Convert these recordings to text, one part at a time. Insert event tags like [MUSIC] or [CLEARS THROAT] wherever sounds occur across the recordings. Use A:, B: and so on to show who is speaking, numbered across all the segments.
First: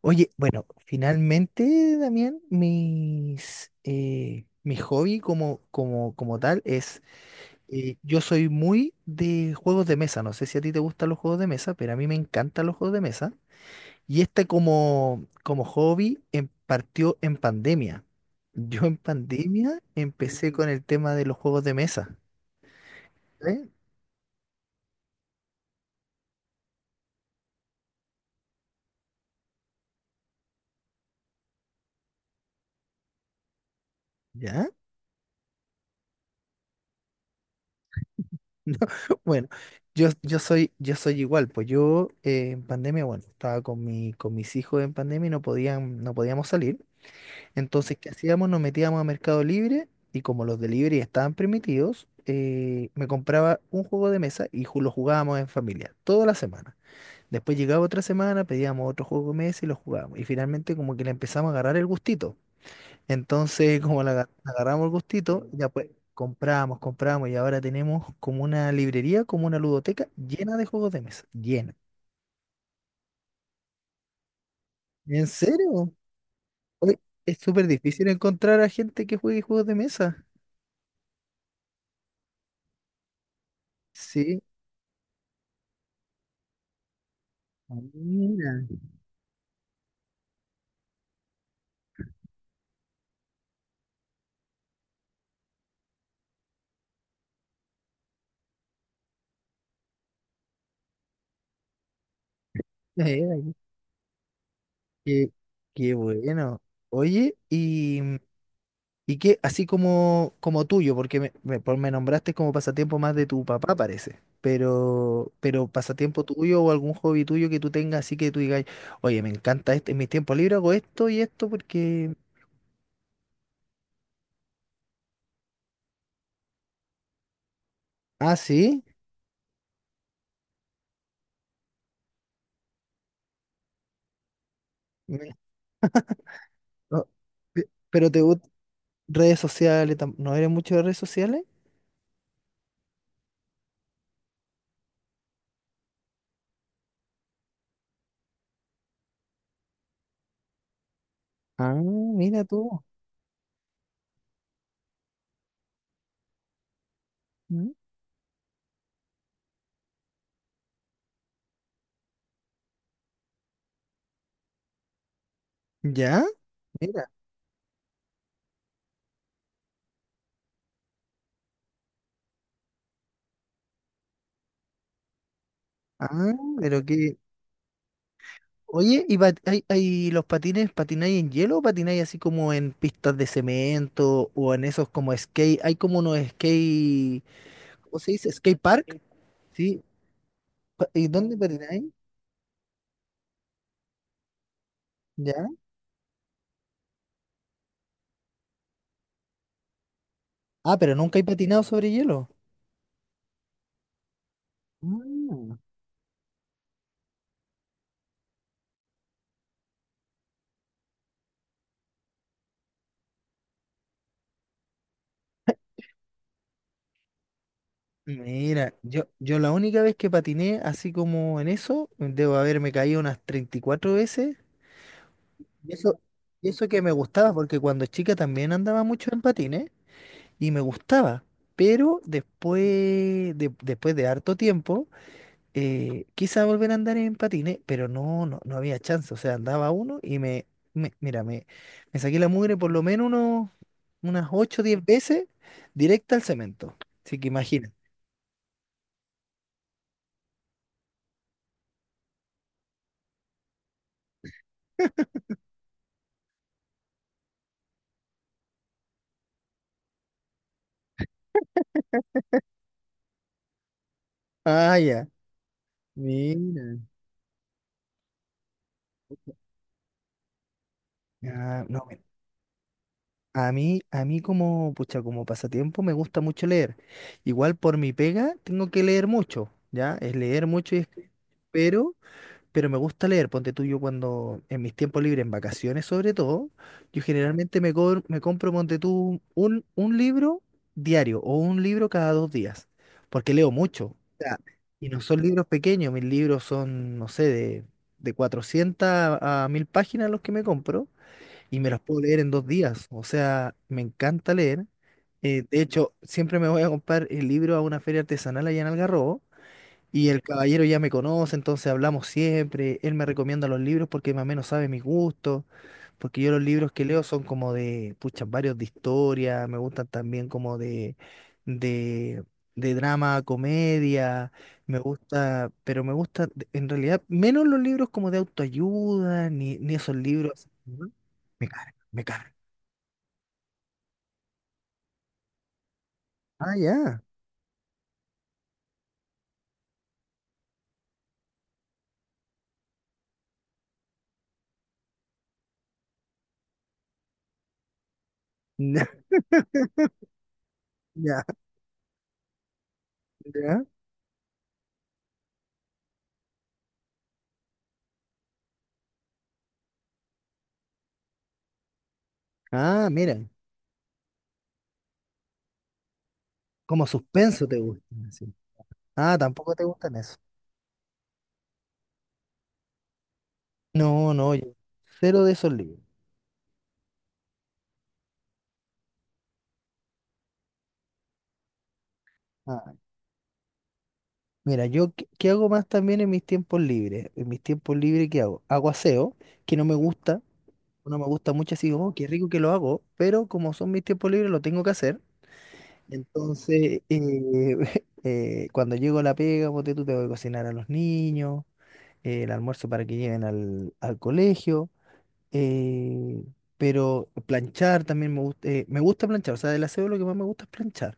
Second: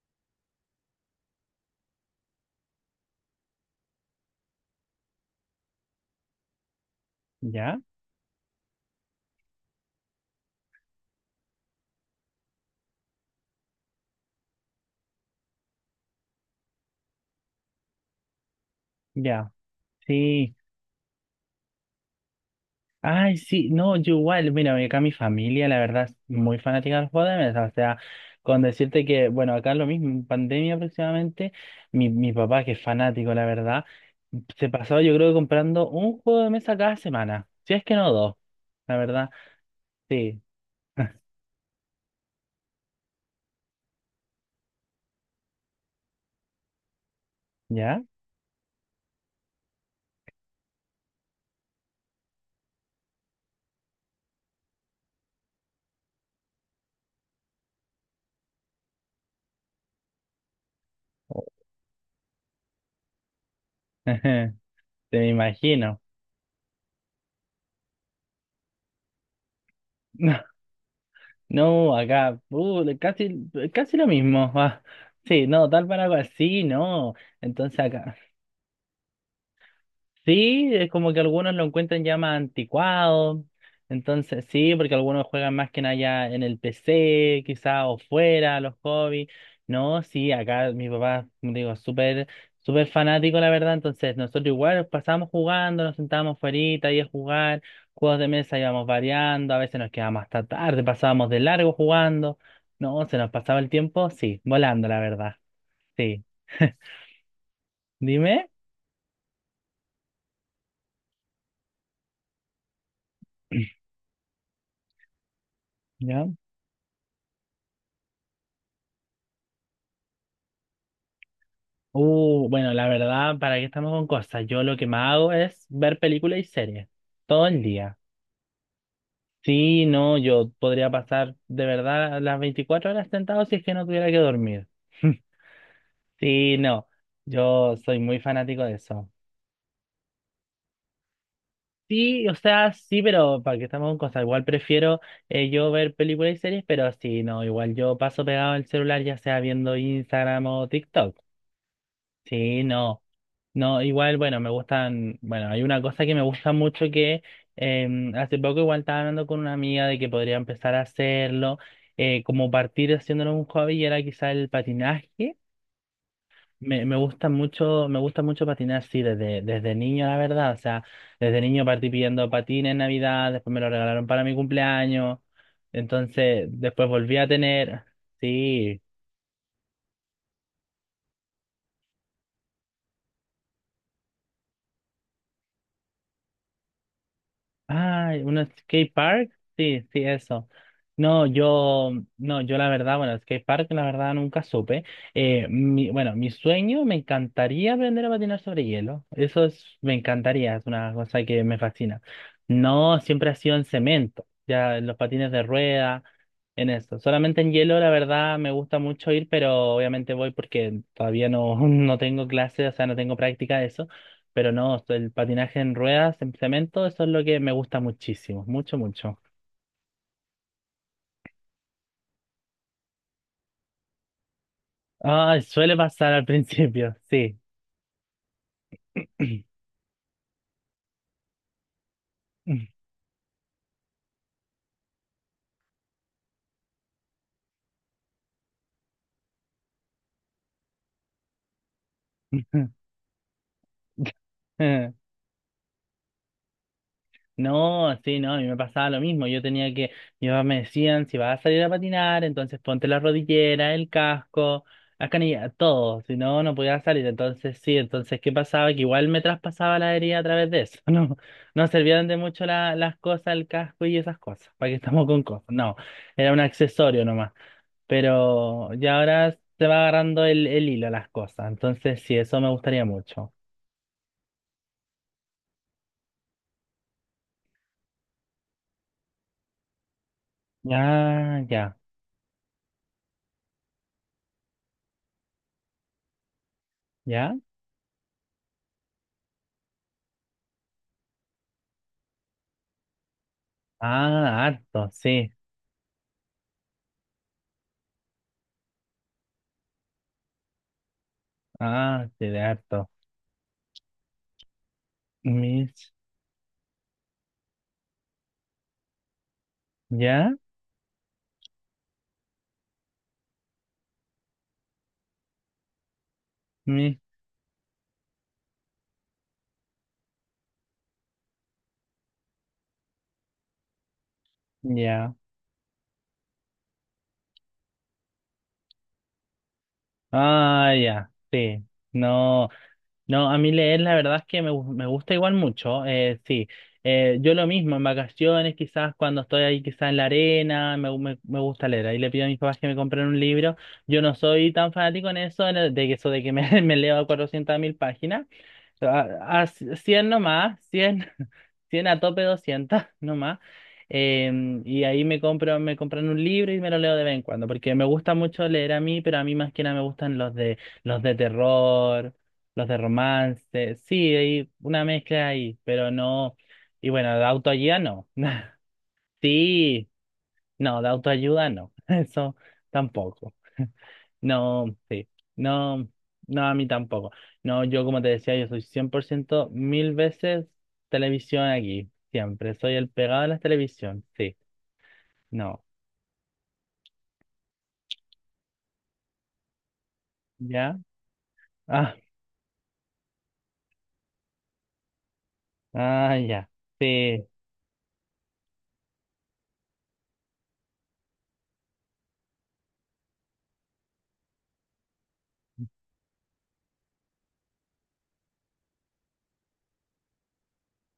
A: Oye, bueno, finalmente, Damián, mi hobby como tal es,
B: Ya,
A: yo soy muy de juegos de mesa, no sé si a ti te gustan los juegos de mesa, pero a mí me encantan los juegos de mesa. Y este como hobby partió en pandemia. Yo en
B: ya,
A: pandemia empecé
B: sí.
A: con el tema de los juegos de mesa.
B: Ay,
A: ¿Eh?
B: sí, no, yo igual, mira, acá mi familia, la verdad, es muy fanática de los de mesa. O sea, con decirte que, bueno, acá lo mismo, en pandemia aproximadamente, mi papá, que es fanático, la verdad,
A: ¿Ya?
B: se pasó, yo creo, comprando un juego de mesa cada semana. Si es que no dos, la verdad,
A: Bueno, yo, yo
B: sí.
A: soy, yo soy
B: [LAUGHS]
A: igual, pues yo, en pandemia, bueno, estaba con mis hijos en pandemia y no podían, no podíamos salir. Entonces,
B: ¿Ya?
A: ¿qué hacíamos? Nos metíamos a Mercado Libre y como los delivery estaban permitidos, me compraba un juego de mesa y lo jugábamos en familia, toda la semana. Después llegaba otra semana, pedíamos otro juego de mesa y lo jugábamos. Y finalmente como que le empezamos a agarrar el gustito. Entonces, como le
B: [LAUGHS]
A: agarramos el
B: Te me
A: gustito, ya pues
B: imagino.
A: compramos, compramos y ahora tenemos como una librería, como una ludoteca llena
B: [LAUGHS]
A: de juegos de mesa, llena.
B: No, no, acá, casi, casi lo mismo. [LAUGHS] Ah.
A: ¿En
B: Sí, no, tal
A: serio?
B: para cual, sí,
A: Oye,
B: no.
A: es súper
B: Entonces
A: difícil
B: acá.
A: encontrar a gente que juegue juegos de mesa.
B: Sí, es como que algunos lo encuentran ya más anticuado.
A: Sí.
B: Entonces, sí, porque algunos juegan más que nada ya en el PC,
A: Ah,
B: quizá, o fuera,
A: mira,
B: los hobbies. No, sí, acá mi papá, como te digo, súper, súper fanático, la verdad. Entonces, nosotros igual pasábamos jugando, nos sentábamos fuerita ahí a jugar, juegos de mesa íbamos variando, a veces nos quedábamos hasta tarde, pasábamos de largo jugando.
A: [LAUGHS]
B: No, se nos
A: mira,
B: pasaba el tiempo, sí, volando, la
A: qué,
B: verdad.
A: qué
B: Sí.
A: bueno. Oye, y
B: Dime.
A: Que así como, como tuyo, porque me nombraste como pasatiempo más de tu papá,
B: [CLEARS THROAT]
A: parece. Pero pasatiempo
B: ¿Ya?
A: tuyo o algún hobby tuyo que tú tengas, así que tú digas, oye, me encanta esto, en mis tiempos libres hago esto y esto porque...
B: Bueno, la verdad, ¿para qué estamos con cosas? Yo lo que más hago es ver películas y series todo el día.
A: Ah, sí.
B: Sí, no, yo podría pasar de verdad las 24 horas sentado si es que no tuviera que dormir. [LAUGHS]
A: Mira,
B: Sí, no,
A: no,
B: yo soy
A: pero te
B: muy
A: gustan
B: fanático de eso.
A: redes sociales, ¿no eres mucho de redes sociales?
B: Sí, o sea, sí, pero ¿para que estamos con cosas? Igual prefiero yo ver películas y series, pero sí, no, igual yo paso pegado al celular, ya sea viendo Instagram o TikTok.
A: Ah, mira
B: Sí,
A: tú.
B: no. No, igual, bueno, me gustan, bueno, hay una cosa que me gusta mucho que
A: ¿Mm?
B: hace poco igual estaba hablando con una amiga de que podría empezar a hacerlo, como partir haciéndolo un hobby y era quizá el patinaje.
A: ¿Ya?
B: Me
A: Mira.
B: gusta mucho, me gusta mucho patinar, sí, desde niño, la verdad. O sea, desde niño partí pidiendo patines en Navidad, después me lo regalaron para mi cumpleaños.
A: Ah,
B: Entonces,
A: pero
B: después volví
A: qué.
B: a tener, sí.
A: Oye, ¿y hay, los patines, patináis en hielo o patináis así como en pistas de cemento o en esos como skate? Hay como unos skate, ¿cómo se
B: Ah,
A: dice?
B: un
A: Skate park,
B: skate park,
A: ¿sí?
B: sí, sí, eso.
A: ¿Y
B: No,
A: dónde patináis?
B: yo, no, yo la verdad, bueno, skate park la verdad nunca supe.
A: ¿Ya?
B: Bueno, mi sueño, me encantaría aprender a patinar sobre hielo. Eso es, me encantaría, es
A: Ah,
B: una
A: pero nunca he
B: cosa que me
A: patinado sobre
B: fascina.
A: hielo.
B: No, siempre ha sido en cemento, ya en los patines de
A: Mm.
B: rueda, en eso. Solamente en hielo, la verdad, me gusta mucho ir, pero obviamente voy porque todavía no, [LAUGHS] no tengo clases, o sea, no tengo práctica de eso. Pero no, el patinaje en ruedas, en cemento, eso es lo que me gusta muchísimo,
A: Mira,
B: mucho,
A: yo,
B: mucho.
A: yo la única vez que patiné así como en eso, debo haberme caído unas 34 veces.
B: Ah,
A: Y
B: suele
A: eso,
B: pasar al
A: y eso que me
B: principio,
A: gustaba,
B: sí.
A: porque cuando chica también andaba mucho en
B: [CLEARS THROAT]
A: patines, y me gustaba. Pero después de harto tiempo, quise volver a andar en patines, pero no, no, no había chance. O sea, andaba uno y mira, me saqué la mugre por
B: [LAUGHS]
A: lo menos unas 8 o 10 veces directa al cemento. Así que imagina.
B: No, sí, no, a mí me pasaba lo mismo. Yo tenía que, mi papá me decían, si vas a salir a patinar, entonces ponte la rodillera, el casco, la canilla todo. Si no, no podía salir. Entonces, sí, entonces, ¿qué pasaba? Que igual me traspasaba la herida a través de eso. [LAUGHS] No, no servían de mucho las cosas, el casco y esas cosas. ¿Para qué
A: Ah, ya.
B: estamos con cosas? No, era un
A: Mira.
B: accesorio nomás. Pero ya ahora se va agarrando el hilo a las cosas.
A: Ah, no, mira,
B: Entonces, sí, eso me gustaría mucho.
A: a mí como, pucha, como pasatiempo me gusta mucho leer. Igual por mi pega tengo que leer mucho, ¿ya? Es leer mucho y escribir.
B: Ya, ya,
A: Pero me gusta leer, ponte tú, yo cuando, en mis tiempos libres, en vacaciones sobre todo, yo
B: ya.
A: generalmente me compro, ponte tú, un libro diario o un libro cada 2 días, porque leo mucho. O
B: Ah,
A: sea, y
B: harto,
A: no son
B: sí.
A: libros pequeños, mis libros son, no sé, de, 400 a 1.000 páginas los que me compro, y me los puedo
B: Ah,
A: leer en 2 días.
B: cierto.
A: O sea, me encanta leer. De
B: Mis,
A: hecho, siempre me voy a comprar el libro a una feria artesanal allá en Algarrobo, y el
B: ya,
A: caballero ya me conoce, entonces hablamos siempre. Él me recomienda los libros porque más o menos sabe mis gustos. Porque yo los libros que
B: mis,
A: leo son como de, pucha, varios de historia. Me gustan también como de, de drama, comedia. Me
B: ya.
A: gusta, pero me gusta, de- en realidad, menos los libros como de autoayuda, ni esos libros,
B: Ah,
A: ¿no?
B: ya,
A: Me
B: sí.
A: cargan, me cargan.
B: No, no, a mí leer la verdad es que me gusta igual mucho. Sí.
A: Ah, ya.
B: Yo lo mismo, en vacaciones, quizás cuando estoy ahí, quizás en la arena, me gusta leer. Ahí le pido a mis papás que me compren un libro. Yo no soy tan fanático en eso, de que eso de que me, [LAUGHS] me leo 400.000 páginas.
A: [LAUGHS]
B: A 100 nomás, cien.
A: Ya,
B: [LAUGHS] Cien a tope 200. [LAUGHS] Nomás.
A: ya.
B: Y ahí me compro, me compran un libro y me lo leo de vez en cuando, porque me gusta mucho leer a mí, pero a mí más que nada me gustan los de, terror, los de
A: Ah, mira,
B: romance, sí, hay una mezcla ahí, pero no,
A: como
B: y bueno, de
A: suspenso te
B: autoayuda
A: gusta.
B: no,
A: Sí.
B: [LAUGHS]
A: Ah, tampoco te
B: sí,
A: gustan esos.
B: no, de autoayuda no, [LAUGHS] eso tampoco.
A: No, no, yo
B: No, sí.
A: cero de esos libros.
B: No, no, a mí tampoco. No, yo como te decía, yo soy 100% mil veces televisión aquí. Siempre.
A: Ah,
B: Soy el pegado de la televisión. Sí.
A: mira, yo qué, qué hago
B: No.
A: más también en mis tiempos libres. En mis tiempos libres, ¿qué hago? Hago aseo, que no me gusta,
B: ¿Ya?
A: no me gusta mucho, así, oh,
B: Ah,
A: qué rico que lo hago, pero como son mis tiempos libres, lo tengo que hacer.
B: ah, ya.
A: Entonces,
B: Sí,
A: [LAUGHS] cuando llego a la pega, ponte tú, tengo que cocinar a los niños, el almuerzo para que lleven al colegio, eh, pero planchar también me gusta planchar, o sea, del aseo lo que más me gusta es planchar.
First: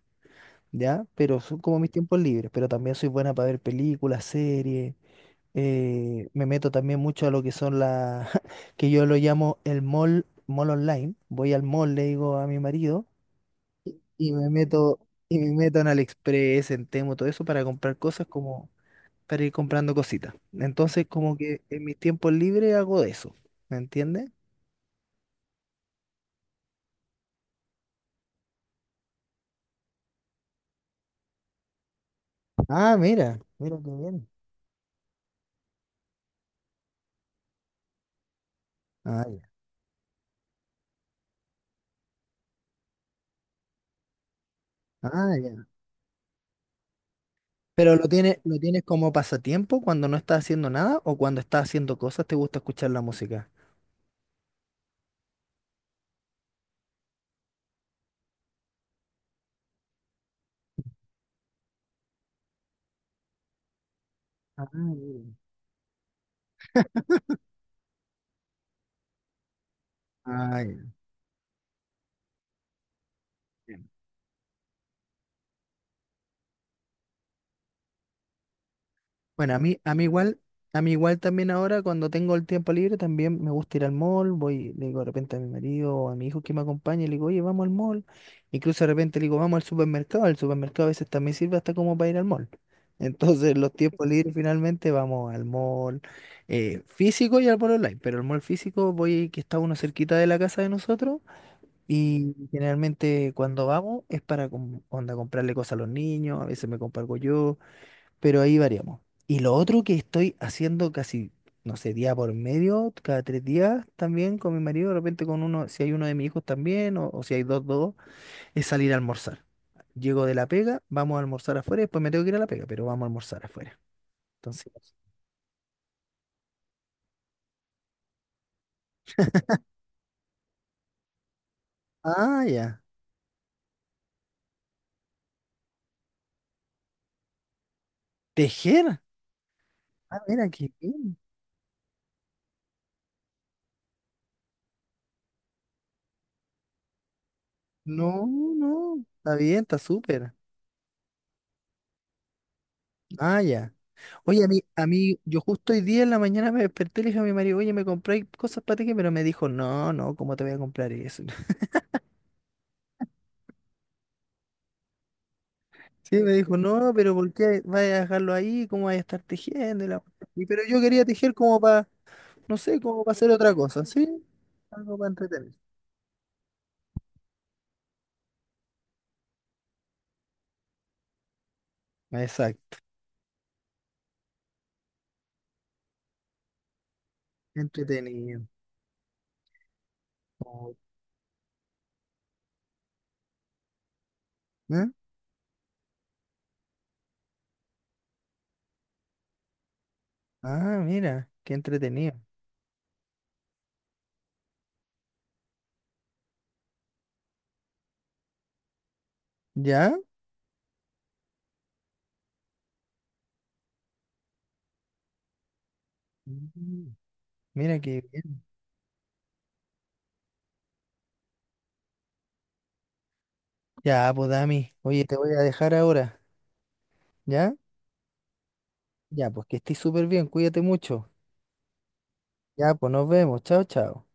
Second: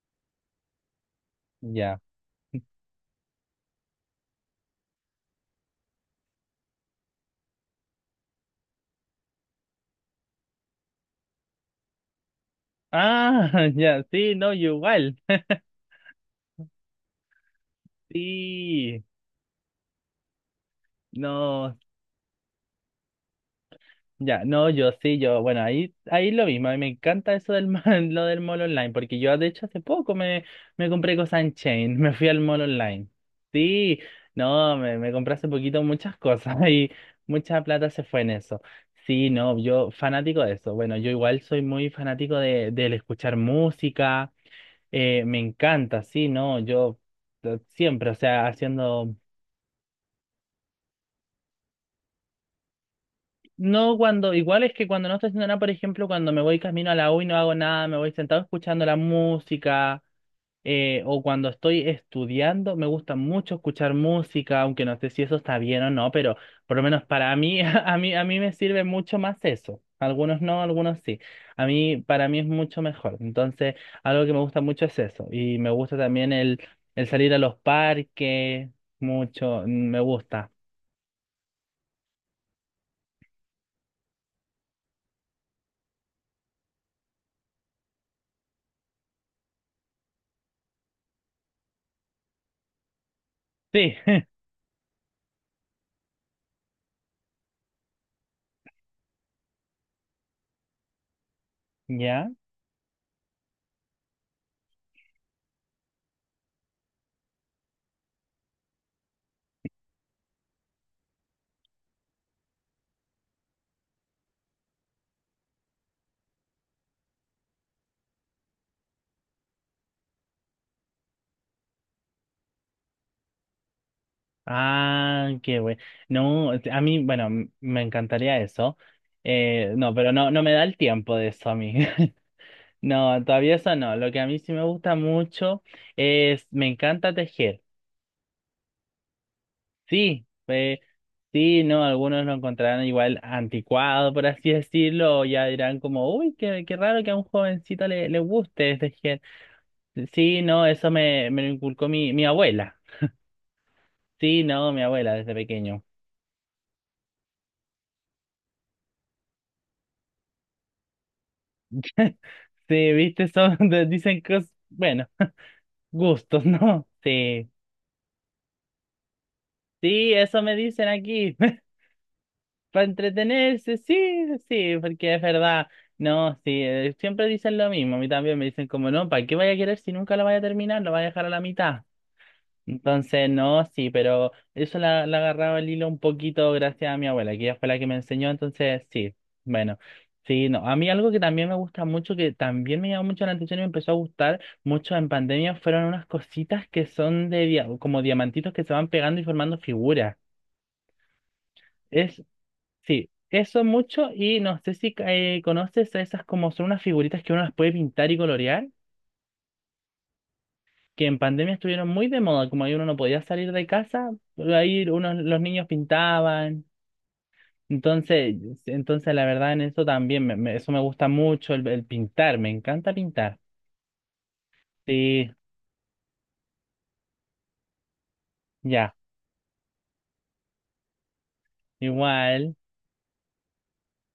A: ¿Ya? Pero son como mis
B: ya.
A: tiempos libres, pero también soy buena para ver películas, series. Me meto también mucho a lo que son las, [LAUGHS] que yo lo llamo el mall, mall online. Voy al mall, le digo a mi marido,
B: Ah, [LAUGHS] ya.
A: y
B: Sí,
A: me
B: no, yo
A: meto,
B: igual.
A: en AliExpress, en Temo, todo eso para comprar cosas como,
B: Sí.
A: para ir comprando cositas. Entonces, como que
B: No.
A: en mis tiempos libres hago eso, ¿me entiendes?
B: Ya, no, yo sí, yo, bueno, ahí lo mismo, a mí me encanta eso del ma- [LAUGHS] lo del mall online, porque yo de hecho hace poco me compré cosas en Chain. [LAUGHS] Me fui al mall
A: Ah,
B: online.
A: mira, mira qué
B: Sí,
A: bien.
B: no, me compré hace poquito muchas cosas [LAUGHS] y mucha plata se fue en eso.
A: Ah,
B: Sí,
A: ya.
B: no, yo fanático de eso. Bueno, yo igual soy muy fanático del escuchar música,
A: Ah,
B: me
A: ya.
B: encanta, sí, no, yo
A: Pero
B: siempre, o sea,
A: lo tienes como
B: haciendo.
A: pasatiempo cuando no estás haciendo nada o cuando estás haciendo cosas te gusta escuchar la música.
B: No, cuando, igual es que cuando no estoy haciendo nada, por ejemplo, cuando me voy camino a la U y no hago nada, me voy sentado escuchando la música, o cuando estoy estudiando, me gusta mucho escuchar música,
A: Ah,
B: aunque no sé si
A: mira.
B: eso está bien o no, pero por lo menos para mí, [LAUGHS] a mí me sirve mucho más eso. Algunos no,
A: Ah,
B: algunos sí. A mí, para mí es mucho mejor. Entonces,
A: ya.
B: algo que me gusta mucho es eso. Y me gusta también el salir a los parques,
A: Bueno, a
B: mucho,
A: mí, a
B: me
A: mí igual,
B: gusta.
A: a mí igual también ahora cuando tengo el tiempo libre también me gusta ir al mall, voy, le digo de repente a mi marido o a mi hijo que me acompañe, le digo, oye, vamos al mall. Incluso de repente le digo, vamos al supermercado, el supermercado a veces también sirve hasta como para ir al mall. [LAUGHS] Entonces los
B: Sí.
A: tiempos libres
B: [LAUGHS]
A: finalmente vamos al mall, físico y al mall online, pero el mall físico voy que está uno cerquita de la casa de nosotros,
B: Ya.
A: y generalmente cuando vamos es para onda, comprarle cosas a los niños, a veces me compro algo yo, pero ahí variamos. Y lo otro que estoy haciendo casi, no sé, día por medio, cada 3 días también con mi marido, de repente con uno, si hay uno de mis hijos también, o si hay dos, dos, es salir a almorzar. Llego de la pega, vamos a almorzar afuera, después me tengo que ir a la pega, pero vamos a almorzar afuera. Entonces,
B: Ah, qué bueno. No, a mí, bueno, me encantaría eso. No, pero no, no me da el tiempo de eso a mí. [LAUGHS]
A: ah, ya.
B: No, todavía eso no. Lo que a mí sí me gusta mucho es, me encanta tejer.
A: Tejer. Ah,
B: Sí,
A: mira, qué bien.
B: sí, no, algunos lo encontrarán igual anticuado, por así decirlo, o ya dirán como, uy, qué, qué raro que a un jovencito le
A: No,
B: guste
A: no,
B: tejer.
A: está bien, está súper.
B: Sí, no, eso me lo inculcó mi abuela.
A: Ah, ya. Oye,
B: Sí, no, mi abuela desde
A: yo justo hoy
B: pequeño.
A: día en la mañana me desperté y le dije a mi marido, oye, me compré cosas para tejer, pero me dijo, no, no, ¿cómo te voy a comprar eso?
B: Sí, viste, son, [LAUGHS] dicen cosas, bueno, [LAUGHS]
A: Sí, me
B: gustos,
A: dijo,
B: ¿no?
A: no, pero ¿por
B: Sí,
A: qué vas a dejarlo ahí? ¿Cómo vas a estar tejiendo? Y la
B: sí,
A: cuestión?
B: eso
A: Y
B: me
A: pero yo
B: dicen
A: quería tejer
B: aquí,
A: como
B: [LAUGHS]
A: para, no sé,
B: para
A: como para hacer otra
B: entretenerse,
A: cosa, ¿sí?
B: sí, sí,
A: Algo para
B: porque es
A: entretener.
B: verdad, no, sí, siempre dicen lo mismo, a mí también me dicen como, no, ¿para qué vaya a querer si nunca lo vaya a terminar, lo vaya a dejar a la mitad?
A: Exacto,
B: Entonces, no, sí, pero eso la agarraba el hilo un poquito gracias a mi abuela, que ella fue la que me enseñó,
A: entretenido.
B: entonces sí, bueno, sí, no.
A: Como,
B: A mí algo que también me gusta mucho, que también me llamó mucho la atención y me empezó a gustar
A: ¿eh?
B: mucho en pandemia, fueron unas cositas que son como diamantitos que se van pegando y formando figuras.
A: Ah, mira, qué entretenido.
B: Es, sí, eso mucho y no sé si conoces esas como son unas figuritas que uno las puede pintar y colorear.
A: ¿Ya?
B: Que en pandemia estuvieron muy de moda, como ahí uno no podía salir de casa, ahí unos, los niños pintaban.
A: Mm. Mira qué
B: Entonces,
A: bien.
B: entonces, la verdad en eso también, eso me gusta mucho, el pintar, me encanta pintar.
A: Ya, pues Dami, oye, te
B: Sí,
A: voy a dejar ahora, ¿ya?
B: ya,
A: Ya, pues que estés súper bien, cuídate mucho.
B: igual.
A: Ya, pues nos vemos, chao, chao.